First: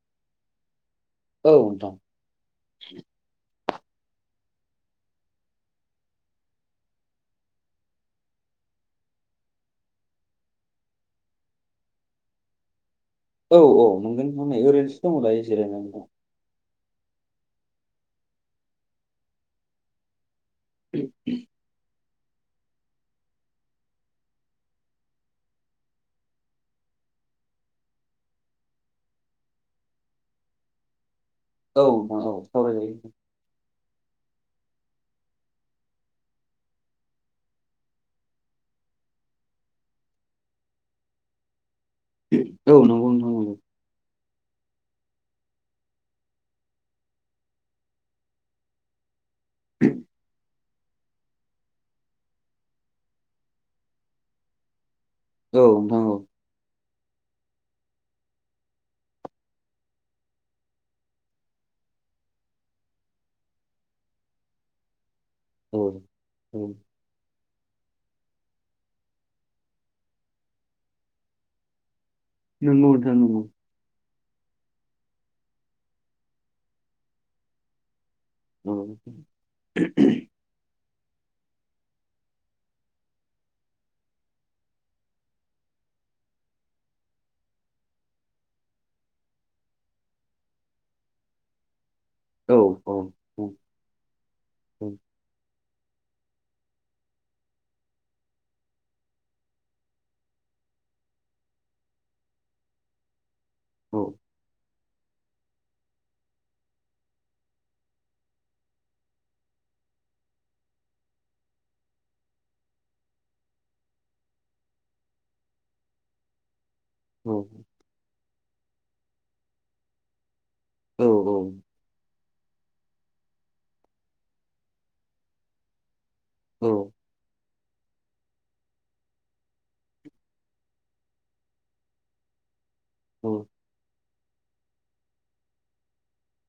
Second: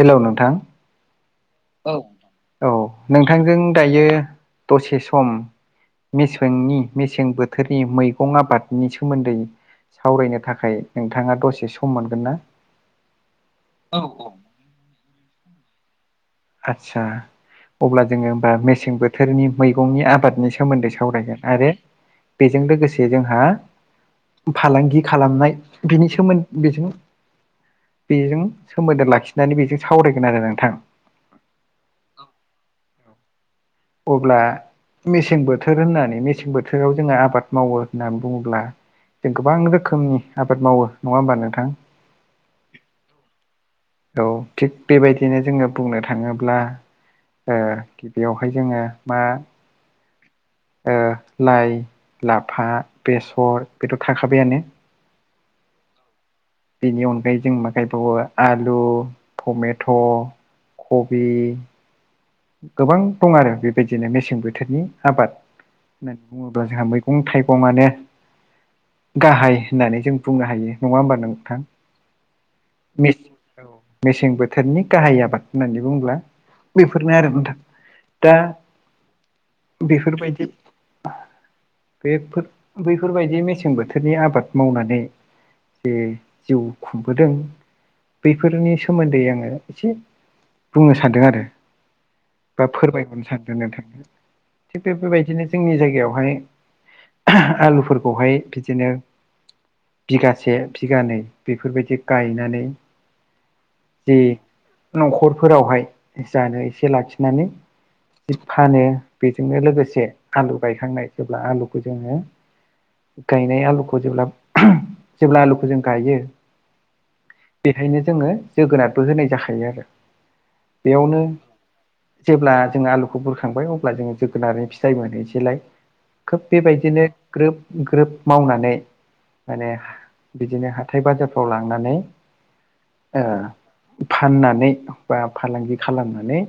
हेल' नोंथां औ औ नोंथांजों दायो दसे सम मेसेंनि मेसें बोथोरनि मैगं आबादनि सोमोन्दै सावरायनो थाखाय नोंथाङा दसे सम मोनगोन ना? औ औ मोनगोन नोंथां नै ओरैनोसो दङ दायो जिरायना दं। आदसा अब्ला जोङो होमबा मेसें बोथोरनि मैगंनि आबादनि सा सोमोन्दै सावरायगोन आरो बेजों लोगोसे जोंहा फालांगि खालामनाय बिनि सोमोन्दै बेजों बेजों सोमोन्दो लाखिनानै बेजों सावरायगोन आरो नोंथां। औ नोंथां औ सावराय जायो अब्ला मेसें बोथोर होननानै मेसें बोथोराव जोङो आबाद मावो होननानै बुङोब्ला जों गोबां रोखोमनि आबाद मावो नङा होमबा नोंथां? औ नंगौ नोंथां औ थिग बेबायदिनो जोङो बुंनो थाङोब्ला गिबियावहाय जोङो मा [inaudible] लाइ लाफा बेसर बेथ' थाखाबायानो औ नोंथां औ बेनि अनगायै जों मा गायबावो आलु टमेट' कबि गोबां दं आरो बेबायदिनो मेसें बोथोरनि आबाद होननानै नोंथां औ बुङोब्ला जोंहा मै गं थाइगंनो गाहाय होननानै जों बुंनो हायो। नङा होमबा नोंथां? नोंगौ नोंथां मेसें नोंगौ। मेसें बोथोरनि गाहाय आबाद होननानै बुंङोब्ला बेफोरनो आरो नोंथां दा औ बेफोरबायदि बेफोर बैफोरबायदि मेसें बोथोरनि आबाद मावनानै बे जिउ खुंबोदों। बैफोरनि सोमोन्दै आङो एसे बुंनो सानदों आरो। औ बा औ फोरमायहरनो सानदों नोंथांनो। थिग बेफोरबायदिनो जोंनि जायगायावहाय आलुफोरखौहाय बिदिनो बिगासे बिगानै बेफोरबायदि गायनानै औ बि न'खरफोरावहाय जानो एसे लाखिनानै जि फानो बेजोंनो लोगोसे आलु गायखांनाय जेब्ला आलुखौ जोङो गायनाय आलुखौ जेब्ला जेब्ला आलुखौ जों गायो। औ बेखायनो जोङो जोगोनारबो होनाय जाखायो आरो। औ बेयावनो औ जेब्ला जोङो आलुखौ बुरखांबाय अब्ला जोङो जोगोनानै फिथाइ मोनोसेैलाय। खोब औ बेबायदिनो ग्रोब ग्रोब मावनानै माने बिदिनो हाथाय बाजारफ्राव लांनानै ओ फाननानै बा फालांगि खालामनानै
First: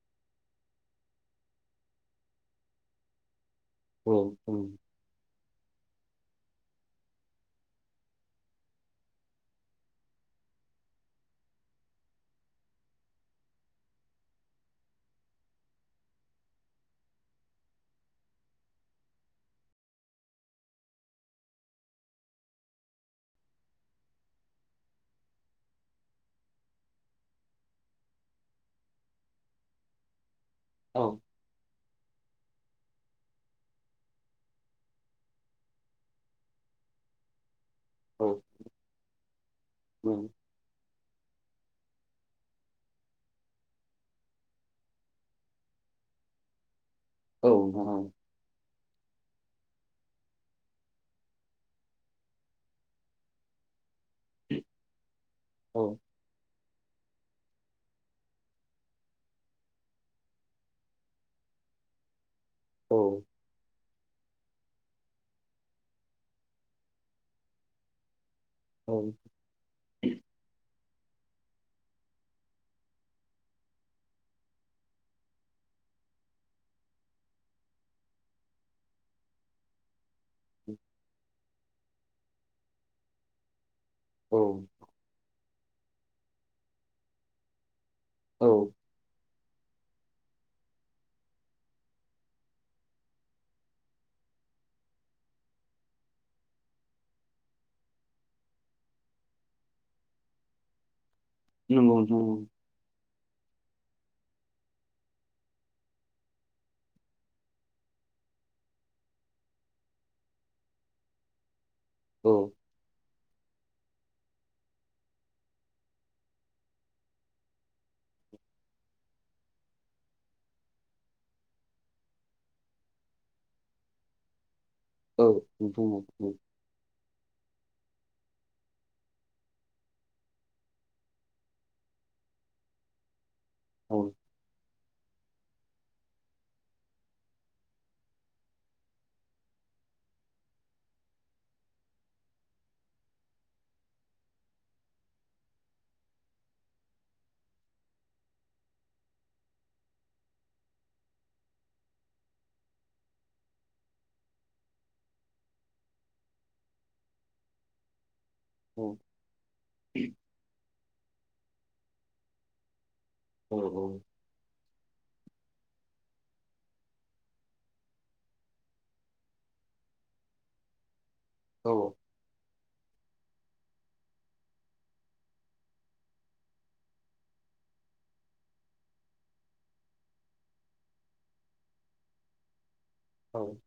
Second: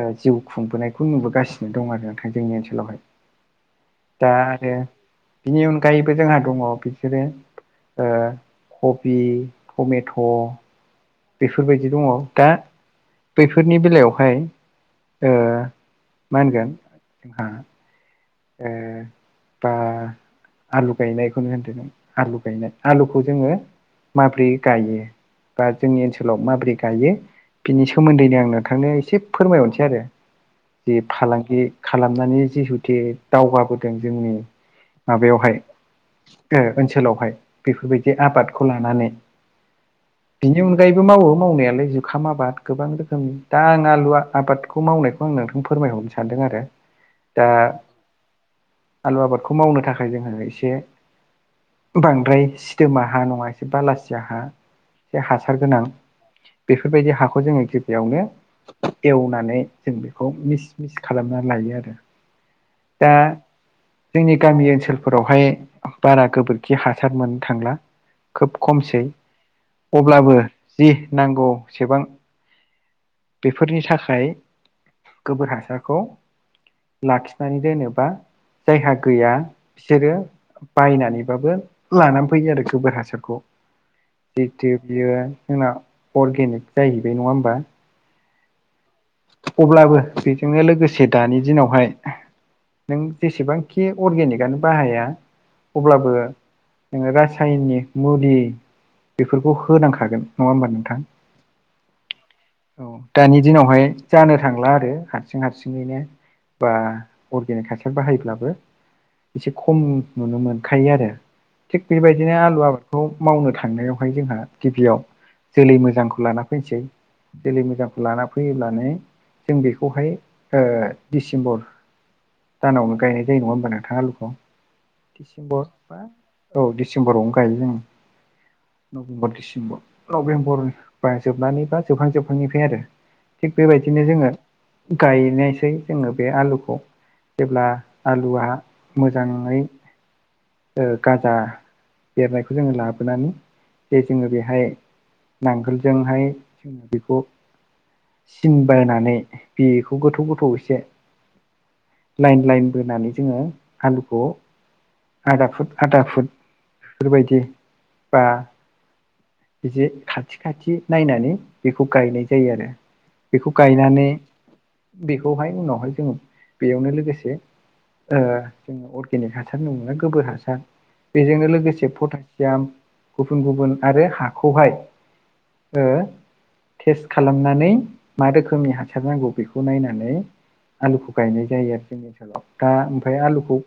ओ जिउ खुंबोनायखौ नुबोगासिनो दं आरो नोंथां जोंनि ओनसोलावहाय। औ दा आरो बिनि अनगायैबो जोंहा दङ। बिसोरो ओ कबि, टमेथ' बेफोरबायदि दङ। दा बैफोरनि बेलायावहाय ओ मा होनगोन आ ओ बा आलु गायनायखौनो होनदो, आलु गायनाय आलुखौ जोङो माब्रै गायो? बा जोंनि ओनसोलाव माबोरै गायो? बिनि सोमोन्दैनो आं नोंथांनो एसे फोरमायहरनोसै आरो। औ जे फालांगि खालामनानै जिहुथे दावगाबोदों जोंनि माबायावहाय ओ ओनसोलावहाय बेफोरबायदि नोंथां, बे औ आबादखौ लानानै बिनि अनगायैबो मावो मावनायालाय जुखाम आबाद गोबां रोखोमनि दा आं आलु आबाद खौ मावनायखौ आं नोंथां फोरमायहरनो सानदों आरो। दा औ नोंथां औ आलु आबादखौ मावनो थाखाय जोङो एसे बांद्राय सिदोमा हा नङा एसे बालासिया हा बे हासार गोनां बेफोरबायदि हाखौ जोङो गिबियावनो एवनानै जों बेखौ मिस मिस खालामना लायो आरो। दा जोंनि गामि ओनसोलफोरावहाय बारा गोबोरखि हासार मोननो थांला। खोब औ खमसै अब्लाबो जि नांगौसेबां बेफोरनि थाखाय गोबोर हासारखौ लाखिनानै दोनोबा जायहा गैया बिसोरो बायनानैबाबो लानानै फैयो आरो गोबोर हासारखौ। औ जितु बियो जोंना अरगेनिक जाहैबाय नङा होमबा? औ अब्लाबो बेजोंनो लोगोसे दानि दिनावहाय नों जेसेबांखि अरगेनिकआनो बाहाया अब्लाबो नोङो रासायनिक मुलि बेफोरखौ होनांखागोन नङा होमबा नोंथां? नंगौ नोंथां नंगौ। औ दानि दिनावहाय जानो थांला आरो हारसिं हारसिङैनो बा अरगेनिक हासार बाहायब्लाबो एसे खम नुनो मोनखायो आरो थिग औ बेबायदिनो आलु आ खौ मावनो थांनायावहाय जोंहा गिबियाव जोलै मोजांखौ लाना फैनोसै जोलै मोजांखौ लाना फैयोब्लानो जों बेखौहाय ओ डिसेम्बर दानावनो गायनाय जायो नङा होमबा नोंथां आलुखौ औ औ डिसेम्बर नोंथां औ बा औ डिसेम्बरावनो गायो जों। नभेम्बर डिसेम्बर नभेम्बरनि जोबनानै बा जोबहां जोबहां निफ्राय आरो। थिग औ बेबायदिनो जोङो गायनायसै जोङो बे आलुखौ। जेब्ला आलुआ मोजाङै ओ गाजा बेरनायखौ जोङो लाबोनानै जे जोङो बेहाय नांगोलजोंहाय जोङो बेखौ सिन बायनानै बेखौ गोथौ गोथौ एसे लाइन लाइन बोनानै जोङो आलुखौ आदा फुट आदा फुट बेफोरबायदि बा औ। बिदि खाथि खाथि नायनानै बेखौ गायनाय जायो आरो। बेखौ औ गायनानै बेखौहाय उनावहाय जोङो बेयावनो लोगोसे ओ जोङो अर्गेनिक हासार नङा गोबोर हासार बेजोंनो लोगोसे औ पटासियाम गुबुन गुबुन आरो हाखौहाय ओ टेस्ट खालामनानै मा रोखोमनि हासार नांगौ बेखौ नायनानै आलुखौ गायनाय जायो आरो जोंनि ओनसोलाव दा ओमफ्राय आलुखौ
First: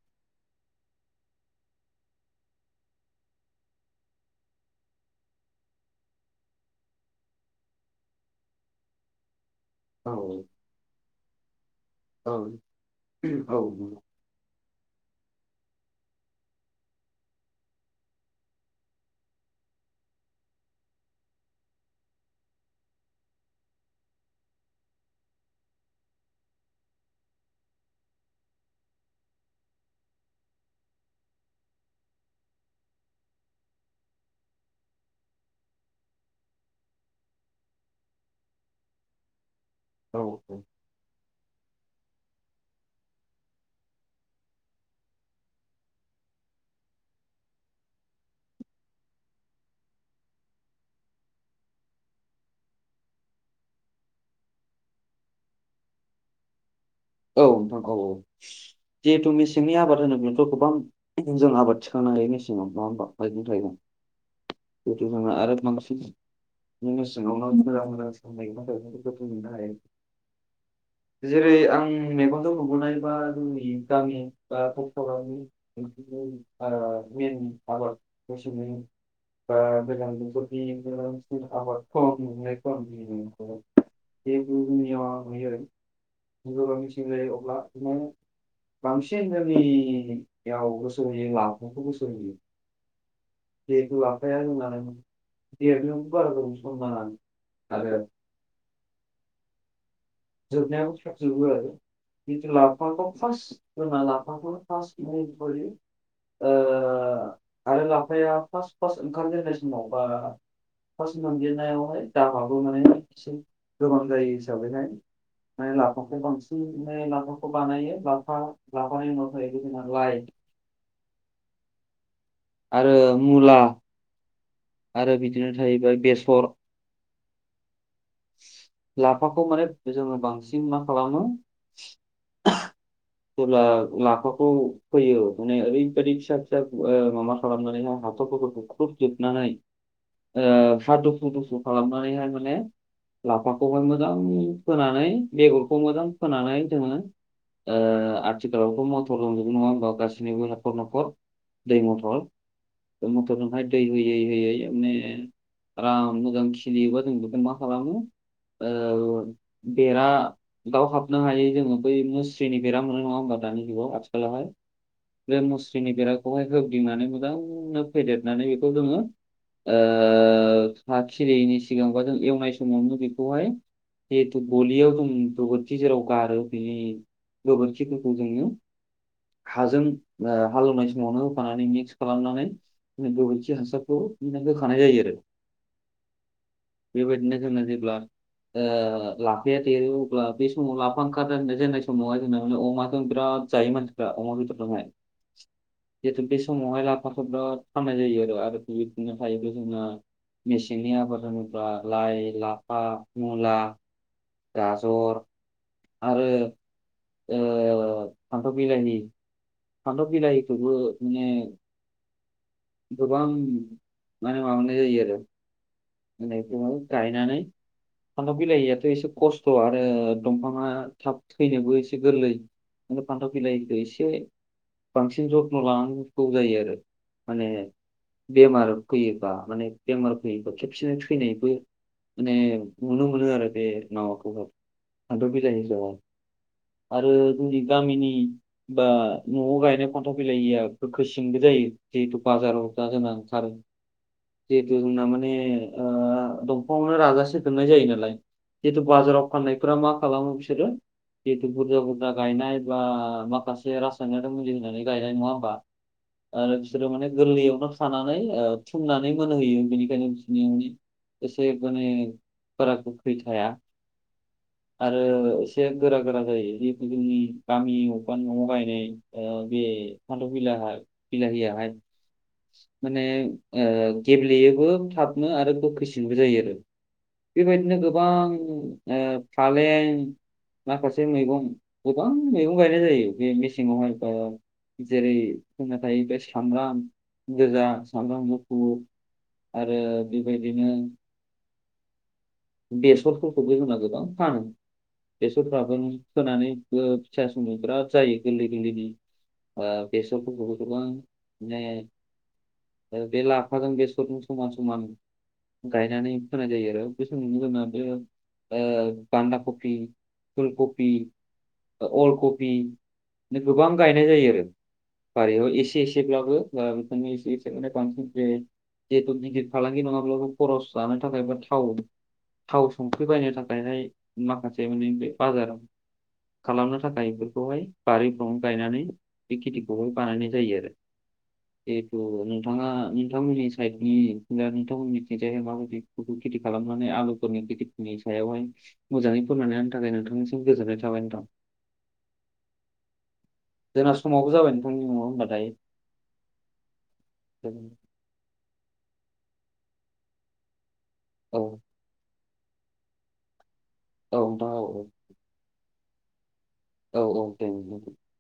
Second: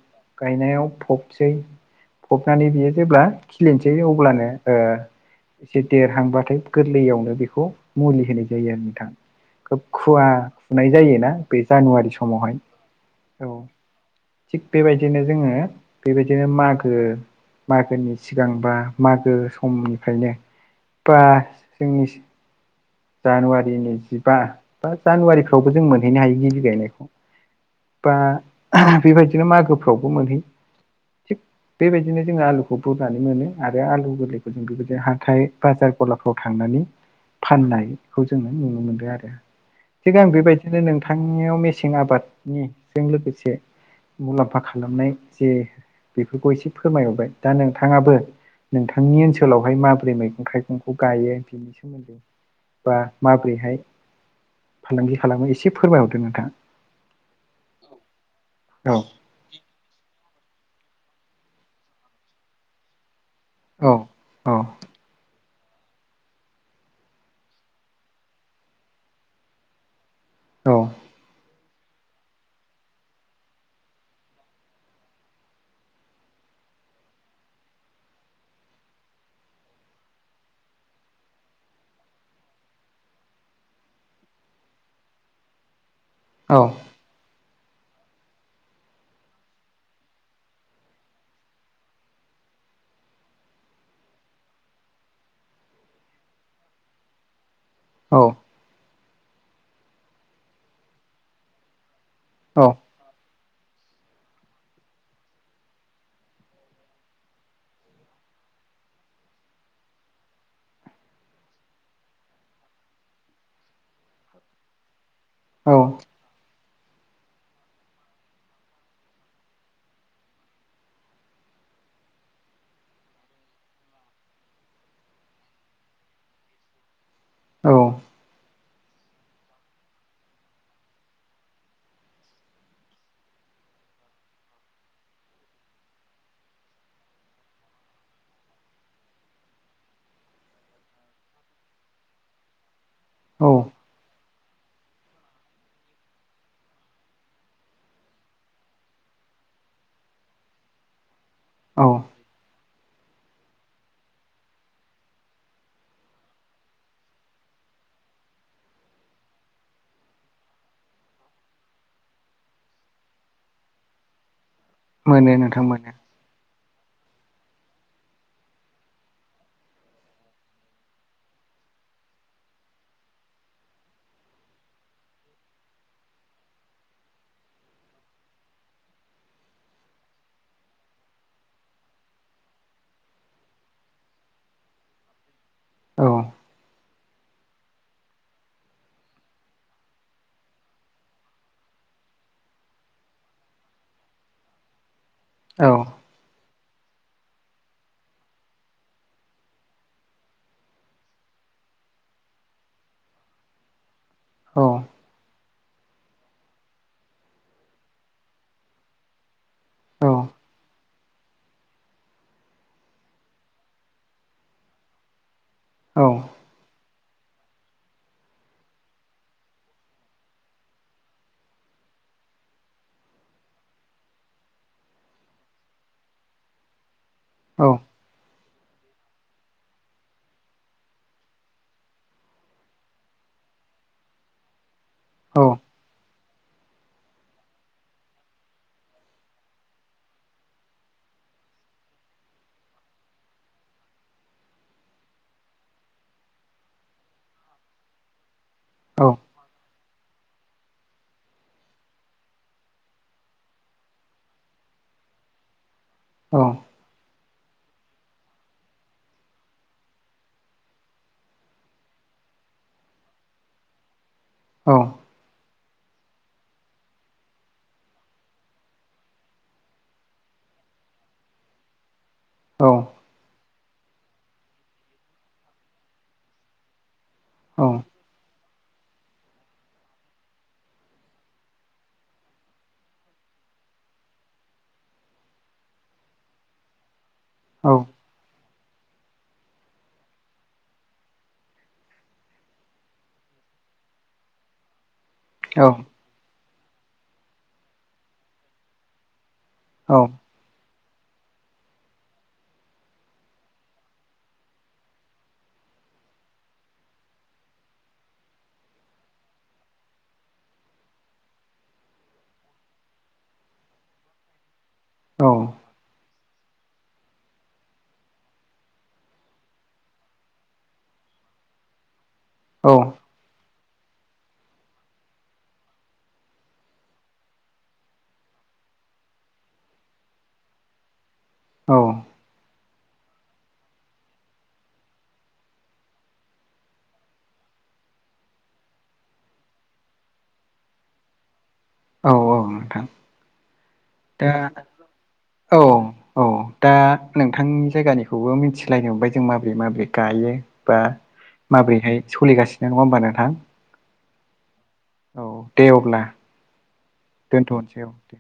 गायनायाव फबसै फबनानै बियो जेब्ला खिलिनोसै अब्लानो ओ एसे देरहांबाथाय गोरलैयावनो बेखौ मुलि होनाय जायो आरो नोंथां। खोब खुवा खुनाय जायोना बे जानुवारि समावहाय औ। थिग बेबायदिनो जोङो बेबायदिनो मागो मागोनि सिगां बा मागो समनिफ्रायनो बा जोंनि जानुवारिनि जिबा बा जानुवारिफ्रावबो जों मोनहैनो हायो गिबि गायनायखौ। बा बेबायदिनो मागोफ्रावबो मोनहैयो थिग बेबायदिनो जोङो आलुखौ बुरनानै मोनो आरो आलु गोरलैखौ जों बेबायदि हाथाय बाजार गलाफ्राव थांनानै फाननाय खौ जोङो नुनो मोनदों आरो थिग औ आं बेबायदिनो नों बिथांनियाव मेसें आबादनिजों लोगोसे मुलाम्फा खालामनाय जे बेफोरखौ एसे फोरमायहरबाय दा नोंथाङाबो नोंथांनि ओनसोलावहाय माबोरै मैगं थाइगंखौ गायो बिनि सोमोन्दै बा माबोरैहाय फालांगि खालामो एसे फोरमायहरदो नोंथां। औ नोंगौ जिहेथु मे सेंनि आबाद होनो बेनोथ' गोबां जों आबाद थिखांनो हायो मेसेंआवना नङा होनबा मैगं थाइगं औ औ। [unintelligible] आरो बांसिन मेसें आवनो मोजां मोजांसिन मैगं थाइगंफोरखौ जों मोन्नो हायो। औ जेरै आं मेगनजों नुुबोनाय बा जोंनि गामि बा [unintelligible] [unintelligible] ओ गोजां बोथोरनि [unintelligible] [unintelligible] बांसिन जोंनि [unintelligible] जेथु लाफाया जोंना देरनायावबो बारा गोबाव सनमान नांआ आरो औ। जोबनायाब जोबो आरो जिथु औ लाखौ फार्स्ट जोंहा लाफाखौनो फार्स मेनथ्रलि ओ आरो लाफाया फार्स्ट फार्स्ट ओंखारामजेननाय समाव बा फार्स्ट मोनजिरनायावहाय दाबाबो माने एसे गोबां जायो हिसाबैहाय माने औ लाफाखौ बांसिनाने लाफाखौ बानायो लाफा लाानि उनाव जोंना लाइ आरो मुला आरो बिदिनो थाहैबाय बेसर औ। लाफाखौ माने जोङो बांसिन मा खालामो [inaudible] जेब्ला लाफाखौ फोयो माने ओरैबायदि फिसा फिसा माबा खालामनानैहाय हाथरफोरखौ बुख्रुबजोबनानै ओ हा दुफु दुफु खालामनानैहाय माने औ लाफाखौहाय मोजां फोनानै बेगरखौ मोजां फोनानै जोङो ओ आथिखालावथ' मटर दंजोबो नङा होनबा गासैनिबो न'खर न'खर दै औ मटर दै मथर हाय दै होयै होयै माने आराम मोजां खिलियोबा जों बेखायनो मा खालामो ओ बेरा दाव हाबनो हायै जोङो बै मुस्रिनि बेराम मोनो नङा होमबा दानि जुगाव आथिखालावहाय मोनो बे नोंथां मोनो मुस्रिनि बेराखौहाय होबदिंनानै मोजांनो फेदेरनानै बेखौ जोङो ओ हा खिलियैनि सिगांबा जों एवनाय समावनो बेखौहाय जिथु गलियाव जों गोबोरखि जेराव गारो बिनि गोबोरखिफोरखौ जोङो हाजों ओ हालेवनाय समावनो होफानानै मिक्स खालामनानै जोंङो गोबोरखि हासारखौ गनानै होखानाय जायो आरो औ। बेबायदिनो जोङो जेब्ला ओ लाफाया देरो अब्ला बे समाव लाफा ओंखारा जेननाय समावहाय जोंना माने अमाजों बिराद जायो मानसिफ्रा अमा बेदरजोंहाय। औ। जिहेतु बे समावहाय लाफाखौ बिराद फाननाय जायो आरो आरो [unintelligible] मेसेंनि आबाद होनोब्ला लाइ, लाफा, मुला, औ गाजर आरो ओ फान्थाव बिलाइनि फान्थाव औ बिलाहिखौबो माने गोबां माने माबानाय जायो आरो औ। एखौहाय गायनानै फान्थाव बिलाइयाथ' एसे खस्थ' आरो दंफाङा थाब थैनोबो एसे गोरलै मने फान्थाव बिलाायखौ एसे बांसिन जथ्न' लानांगौ जायो आरो। माने औ बेमार फैयोबा माने बेमार फैयोबा खेबसेनो थैनायबो माने नुनो मोनो आरो बे माबाखौह फानथाव औ बिलाहिखौहाय आरो जोंनि गामिनि बा न'आव गायनाय फानथाव बिलाहिया गोखोसिंबो जायो जिहेथु बाजाराव दा जोंहा ओंखारो जिहेथु जोंना माने ओ दंफांङावनो राजाजासे दोननाय जायो नालाय जिथु औ बाजाराव फाननायफोरा मा खालामो बिसोरो जिथु बुरजा बुरजा गायनाय बा माखासे रासायनारि मुलि होनानै गायनाय नङा होमबा? ओ औ बिसोरो माने गोरलैयावनो थानानै ओ थुमनानै मोनहैयो बेनिखायनो एसे माने माने बारा गोखै थाया आरो एसे एसे गोरा गोरा जायो जिहेतु जोंनि गामि अबावबा न'आव गायनाय ओ बे फान्थाव बिलाहा बिलाहियाहाय औ माने ओ गेब्लेयोबो थाब आरो गोखैसिनबो जायो आरो बेबायदिनो गोबां फालें माखासे मैगं गोबां मैगं गायनाय जायो बे मेसेंवाहाय जेरै जोना थाहैबाय साब्राम गोजा सामब्राम मुफुर आरो बेबायदिनो बेसरफोरखौबो होनना गोबां फानो बेसरफ्राबो फोनानै फिसा समाव बिराद जायो गोरलै गोरलैनि ब बेसरफोरखौबो गोबां [unintelligible] बे लाफाजों बेसरजों समान समान गायनानै फोनाय जायो आरो गोसोनो जा बे बान्दा कफ फुलकबि अल कफि गोबां गायनाय जायो आरो बारियाव एसे एसे [unintelligible] जिहेथु निखिर फालांगि नंङाब्लाबो खरस जानो थाखाय थाव थाव औ संख्रि बायनो थाखायहाय माखासे मोनै बे बाजाराव खालामनो थाखाय बेफोरखौहाय बारिफ्रावनो गायनानै बे खेथिखौह बानायनाय जायो आरो औ औ जिहेथु नोंथाङा नोंथांमोननि साइडनि नोंथांमोननि मिथि जाय माबायदि खेथि खालाम नानै आलुफोरनि गिदिरनि सायावहाय मोजांङै फोरोननानै होनानो थाखाय नोंथांनिसिम गोजोन्नाय थाबाय नोंथां औ औ नोंथां जोंना दा समावबो जाबाय नोंथांनि होनबा दायो औ औ दा नोंथांनि जायगानिखौबो मिथिलायनो मोनबाय जों माबोरै माबोरै गायो बा औ माबोरैहाय सोलिगासिनो नंङा होमबा नोंथां औ नोंथां औ औ दे अब्ला औ औ दे दोनथ'नोसै औ दे